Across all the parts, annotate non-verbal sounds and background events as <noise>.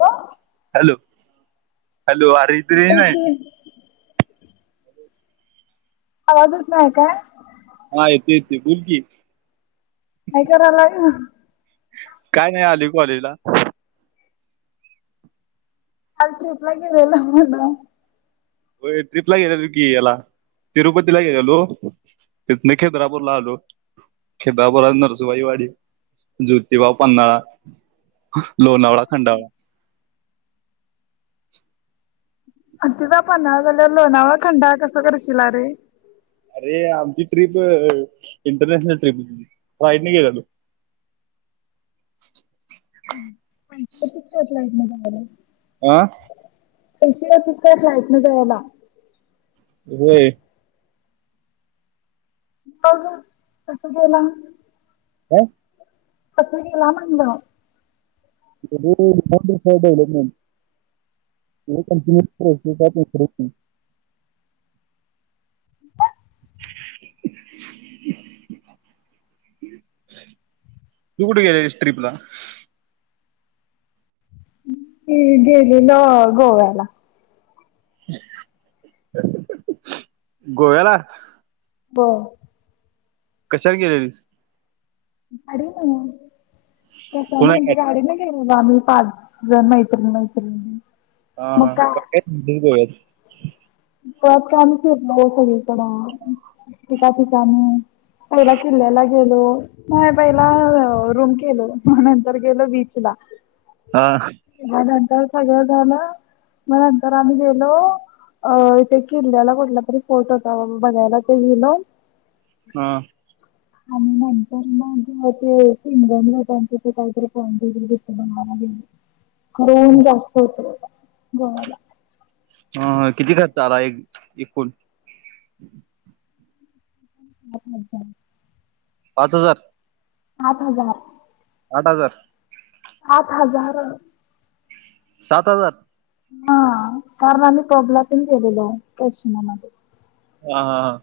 बोल hello! Hello! अरे इथं रेंज नाय. की आवाजचं नाही काय? हा, येतोय येतोय बोल की. काय करालाय? काय नाही आलोय, कॉलेजला. आज ट्रीप गेलेला म्हण. होय ट्रिपला गेलेलो की हेला तिरुपतीला गेल्यालो, तिथंन खिद्रापूर ला आलो, खिद्रापूर, नरसोबाची वाडी जोतीबा, पन्हाळा, लोणावळा, खंडाळा आलतासा पन्हाळा गडाव, लोणावळा, खंडाळा कसं करशीला रे? अरे! आमची ट्रिप इंटरनॅशनल ट्रिप राईटने गेल्यालो. <unintelligible> गेल्यालास. आह पैशे लागत्यात काय फ्लाईटने जायला? होय. मग कस गेला? काय? कसं गेला म्हणलं? <unintelligible> दोन दिवसाचं डेवलपमेंट <unintelligible> तू कुठ गेलेलीस ट्रिपला? मी गेलेलो गोव्याला. गोव्याला? व्हय. कशाल गेलेलीस? <unintelligible> कशान म्हणजे? पुण्यात गाडी न गे लामी पाच ज मैत्री मैत्रिणी. मग हां-हां, काय <unintelligible> गोव्यात. पळत काम फिरलो सगळीकडा. ठिका ठिकाणी पहिला किल्ल्याला गेलो. नाही, पहिला रूम केलो. म नंतर गेलो बीचला. हां त सगळं झालं. म नंतर आम्ही गेलो अ, इथे किल्ल्याला कुठला तरी फोर्ट होता वग, बघायला ते गेलो. हां आणि नंतर मंग ते पिंगमला त्यांचे ते काहीतरी <unintelligible> बनवाया गेले. कडून जास्त होतं. गव्हाला हं, किती खर्च आला एक एकूण? <unintelligible> पाच हजार? आठ हजार. आठ हजार? आठ हजार. सात हजार? हा कारण आम्ही पबलातून गेलेलो. स्टेशना मध्ये. हा हा हा..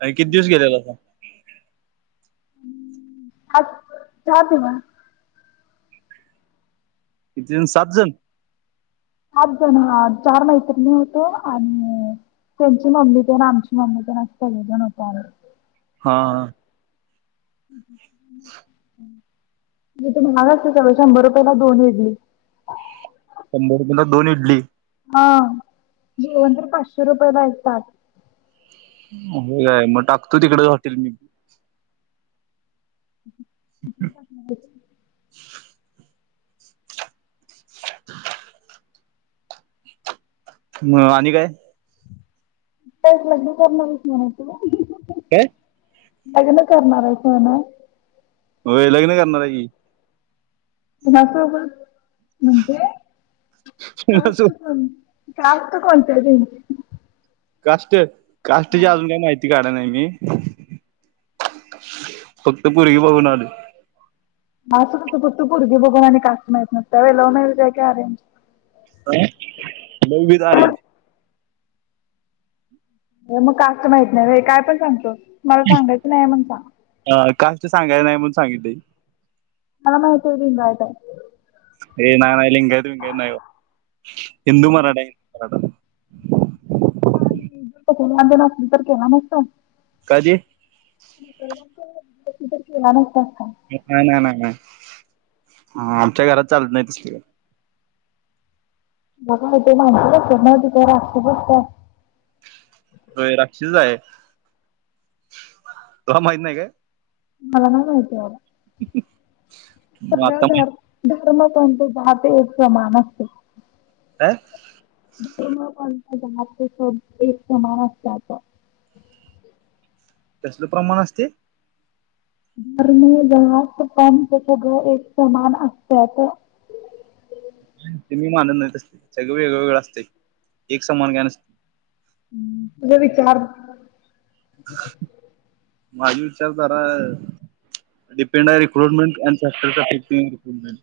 आणि किती दिवस गेलेलां सा? सहा दिवस. किती जण. सात जण? आठ जण ह. चार मैत्रिणी होतो. आणि त्यांची मम्मी तेन आमची मम्मी तेन अस सगळेजण होतो आम्ही. हा.. <unintelligible> <inaudible> मी तुम्हाला सुचवल शंभर रुपयाला दोन इडली. शंभर रुपयंला दोन इडली? हा.. दिवसभर पाचशे रुपये भेटतात. होय मग टाकतो तिकडच हॉटेल मी. <inaudible> <inaudible> मग आणि काय? तेच लग्न कर म्हंटल नवं तिला. काय लग्न करणार आहेस म्हण? होय लग्न करणार हाय कि. कुणासोबत? म्हणजे कास्ट कोण कास्ट कोणती. कधी. कास्ट. कास्ट ची अजून काय माहीत काढ नाही मी. फक्त पुरगी बघून आलोय. कायतरच तू पुरगी बघून आणि कास्ट माहित नसत्या होय. लव्हमारिज हाय का अरेंजमरीज. लव्ह विथ अरेंज अ मग कास्ट माहीत नाही होय. काय पण सांगतोस. मला सांगायचं नाहीये म्हणून सांग कालच सांगायच नाय म्हणून सांगितलंय. मला माहिते लिंगायत आय ये नाय नाय लिंगायत विंगायत नाय, हिंदू मराठा हाय हिंदू मराठा <unintelligible> असली तर केला नसतास? काजे <unintelligible> केला नसता <unintelligible> <unintelligible> नाय नाय नाय नाय आ आमच्या घरात चालत नाही तसल काय बघा इथं माणसच असत्यात न्हवं, ती काय राक्षस असत्या होय राक्षस आय, तुला माहित नई काय? मला नाही माहिती बाबा मग सगळं आता माहित धर धा धर्म, पंथ, जात एक समान असते. काय? धर्म पंथ जात <unintelligible> एक समान असत्या आता तसलं प्रमाण असतय धर्म, जात, पंथ सगळ एक समान असत्यात. ते मी मानत नाई तसलं, सगळं वेगळवेगळ असतय, एक समान काय नसतय. हम्म तुझं विचार माझे विचार जरा डिपेंड हाय रिक्रुटमेंट अँड <unintelligible> ती <unintelligible>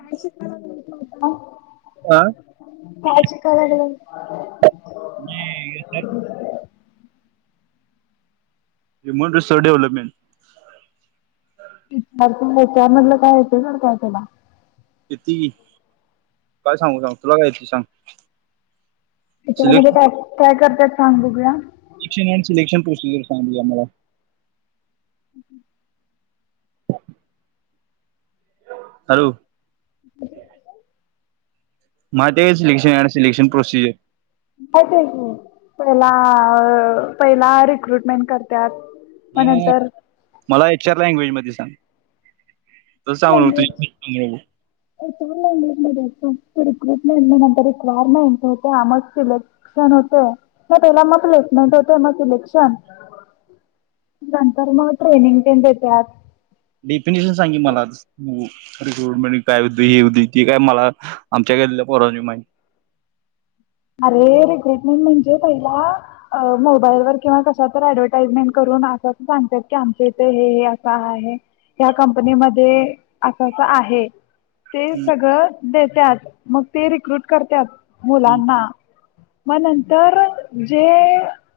काय शिका लागलाय तू आता? आ काय शिका लागलायस? मी <unintelligible> युमन सिसोव डेव्हलपमेंट <unintelligible> त्यामधलं काय येतंय तर काय तुला येतंय कि, काय सांगू सांग, तुला काय येतंय सांग? त्याच्यामध्ये काय काय कर त्यात सांग बघूया? सिक्टी नाईन सिलेक्शन प्रोसिजर सांग बघूया मला उहू. हॅलो. माय ते काय सिलेक्शन अँड सिलेक्शन प्रोसिजर माहित आय की पहिला अ पहिला रिक्रुटमेंट करत्यात अ मला ये <unintelligible> लँग्वेज मध्ये सांग. तसं सांगू लॅग्वेज नको येत लॅग्वेज मध्ये येतो. रिक्रुटमेंटर रिक्वायरमेंट होत्या. मग सिलेक्शन होत. म त्याला मग प्लेसमेंट होते. मग सिलेक्शन नंतर मग ट्रेनिंग तेन देत्यात. डेफिनेशन सांग की मला. रिक्रुटमेंट काय होते हे होतय ते काय मला आमच्या गल्लीतल्या पोरांनी पण माहिती. अरे रिक्रुटमेंट म्हणजे पहिला. मोबाईल व किंवा कशावर आडवटाइजमेंट करून अस अस सांगत्यात की. आमच्या इथे हे असं आहे. या कंपनीमध्ये अस अस आहे. ते माहिती सगळं देस. देत्यात मग ते रिक्रुट करत्यात. मुलांना. मग नंतर जे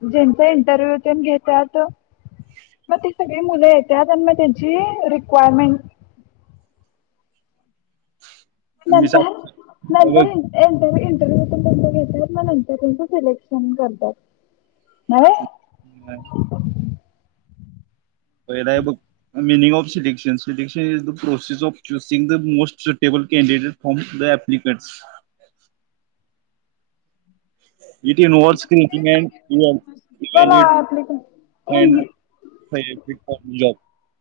ज्यांचा इंटरव्ह्यू तेन घेतात. मग ती सगळी मुलं येतात. आणि मग त्याची रिक्वायरमेंट मी नंतर सांगतो नंतर बघ इंटरव्यू. घेतात मग नंतर त्यांच सिलेक्शन करतात. नव्हे हम्. बहिरा आहे बघ. Meaning of selection selection is the process of choosing the most suitable candidate from the applicant. नर्न बोला ऍप्लिकेशन इंग्लिश फॉ जॉ <unintelligible>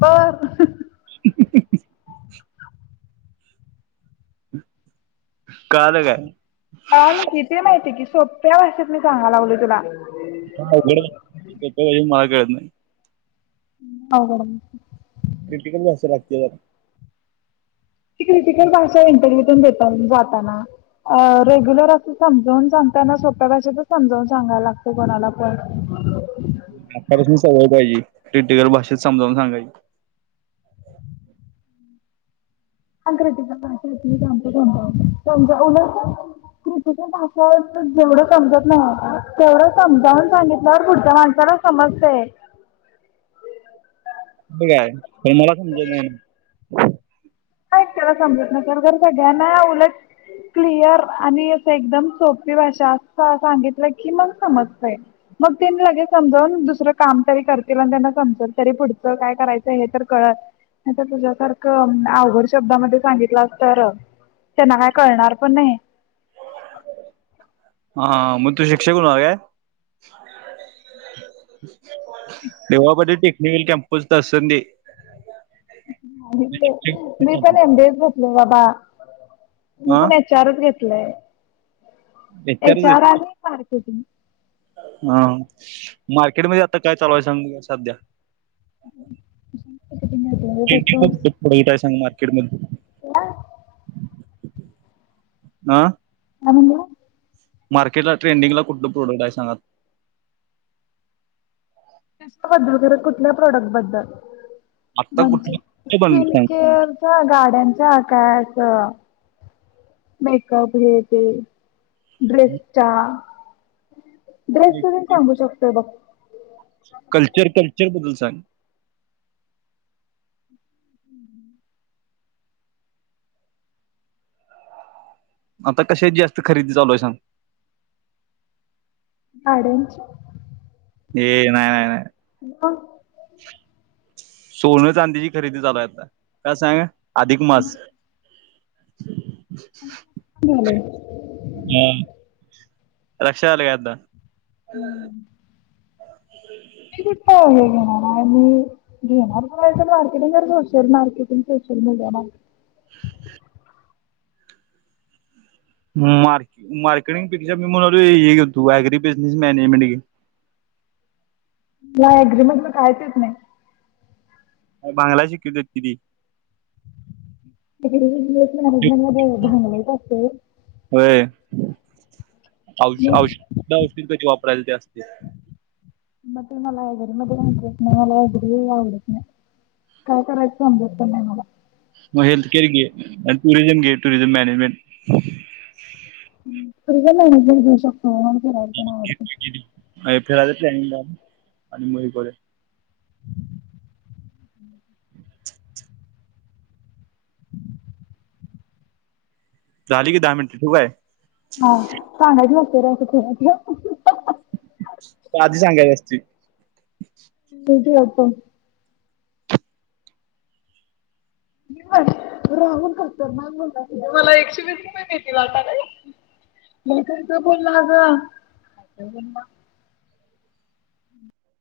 बर. <unintelligible> ह <unintelligible> कळाल की ते माहिती आहे की. सोप्या भाषेत मी सांगायलागलोय तुला. अवघड आहे मला कळत नाही. अवघड आहे. क्रिटिकल जास्त लागते ना. ती क्रिटिकल भाषा इंटरव्हूून देतात जातना. रेग्युलर असं समजाून सांगताना सोप्या भाषेतच समजावून सांगायला लागत कोणाला पण. आतापासून सवय पाहिजे. प्रिटिकल भाषेत समजावून सांगायची. क्रिटिकल भाषा त मी सांगतो समजाउन उलट समजाल क्रिटिकल भाषा जेवढं समजत नाही. तेवढं समजावून सांगितल्यावर पुढच्या माणसाला समजतेय. होय काय पण मला मला समज नाही ना. तुला एकट्याला समजत नसेल. तर सगळ्यांना उलट क्लियर आणि असं एकदम सोपी भाषा असं सांगितलं की. मग समजतय मग ते मी समजवून दुसरं काम तरी करतील. आणि त्यांना समजल तरी पुढचं काय करायचंय हे तर कळत तर तुझ्यासारखं अवघड शब्दामध्ये सांगितलंस तर त्यांना काय कणार पण नाही. हा मग तू शिक्षक होणार काय देवा पाटील टेक्निकल कॅम्पस मी पण ए. बीए बसले बाबा. हा. मी पण एच. आर. घे लय. एच. आर. हा मार्केटमध्ये आता काय चालू हाय सांग सध्या. मार्केटिंग य सांग म <unintelligible> मार्केट मधलं. ह. आ. काय म्हणला. मार्केटला ट्रेंडिंगला कुठलं प्रोडक्ट आहे सांगा आता. कशा बद्दल. खरं कुठल्या प्रोडक्ट बद्दल. आत्ता म्हणजे कुठली ते पण सांग स्किनकेअरच. गाड्यांच. काय. मेकअप. हे. ते. ड्रेस चा. ड्रेसच तेन सांगू शकतोय बघ. चग <unintelligible> हम्म <unintelligible> आता कशा जास्त खरेदी चालू आहे सांग. <unintelligible> ये नाही, नाही, नाही ह. सोन, चांदीची खरेदी चालू आहे का सांगा? आधिक मास. झालय. रक्षाआलय आदा हम्म. अे <unintelligible> मार्क मार्केटिंग पेक्षा मी म्हनालोय हेे घेतो ऍग्री बिझनेस मॅनेजमेंट घेतो. मला एग्रीमेंटगच करायचच नाही. म भांगलाय शिकीवत्यात कि ती. <unintelligible> मॅजमेंट मध्ये भांगलायच असतय व्हय औ औष औषध किती वापरायच ते असतय. मग ते मला लायब्रेरी मध्ये समजत नाही, मला लायब्ररी आवडत नाही, काय करायचं समजत पण नाही मला मग हेल्थकअर घे आणि टुरिझम घे टुरिझम मॅनेजमेंट पुरीगीला ऍडमिशन घ्यायच <unintelligible> घेतली गेली. <unintelligible> फिरायचं प्लॅनिंग <unintelligible> <inaudible> झाली की दहा मिनिटं ठेवू काय? हां सांगायचं नसतंय ते असं फोनवर ठेव. आधी सांगायची असती. ठेव फोन. <unintelligible> राहुल खतरनाक बोलला <unintelligible> मला एकशे वीस रुपये देतील आता नाई? <unintelligible>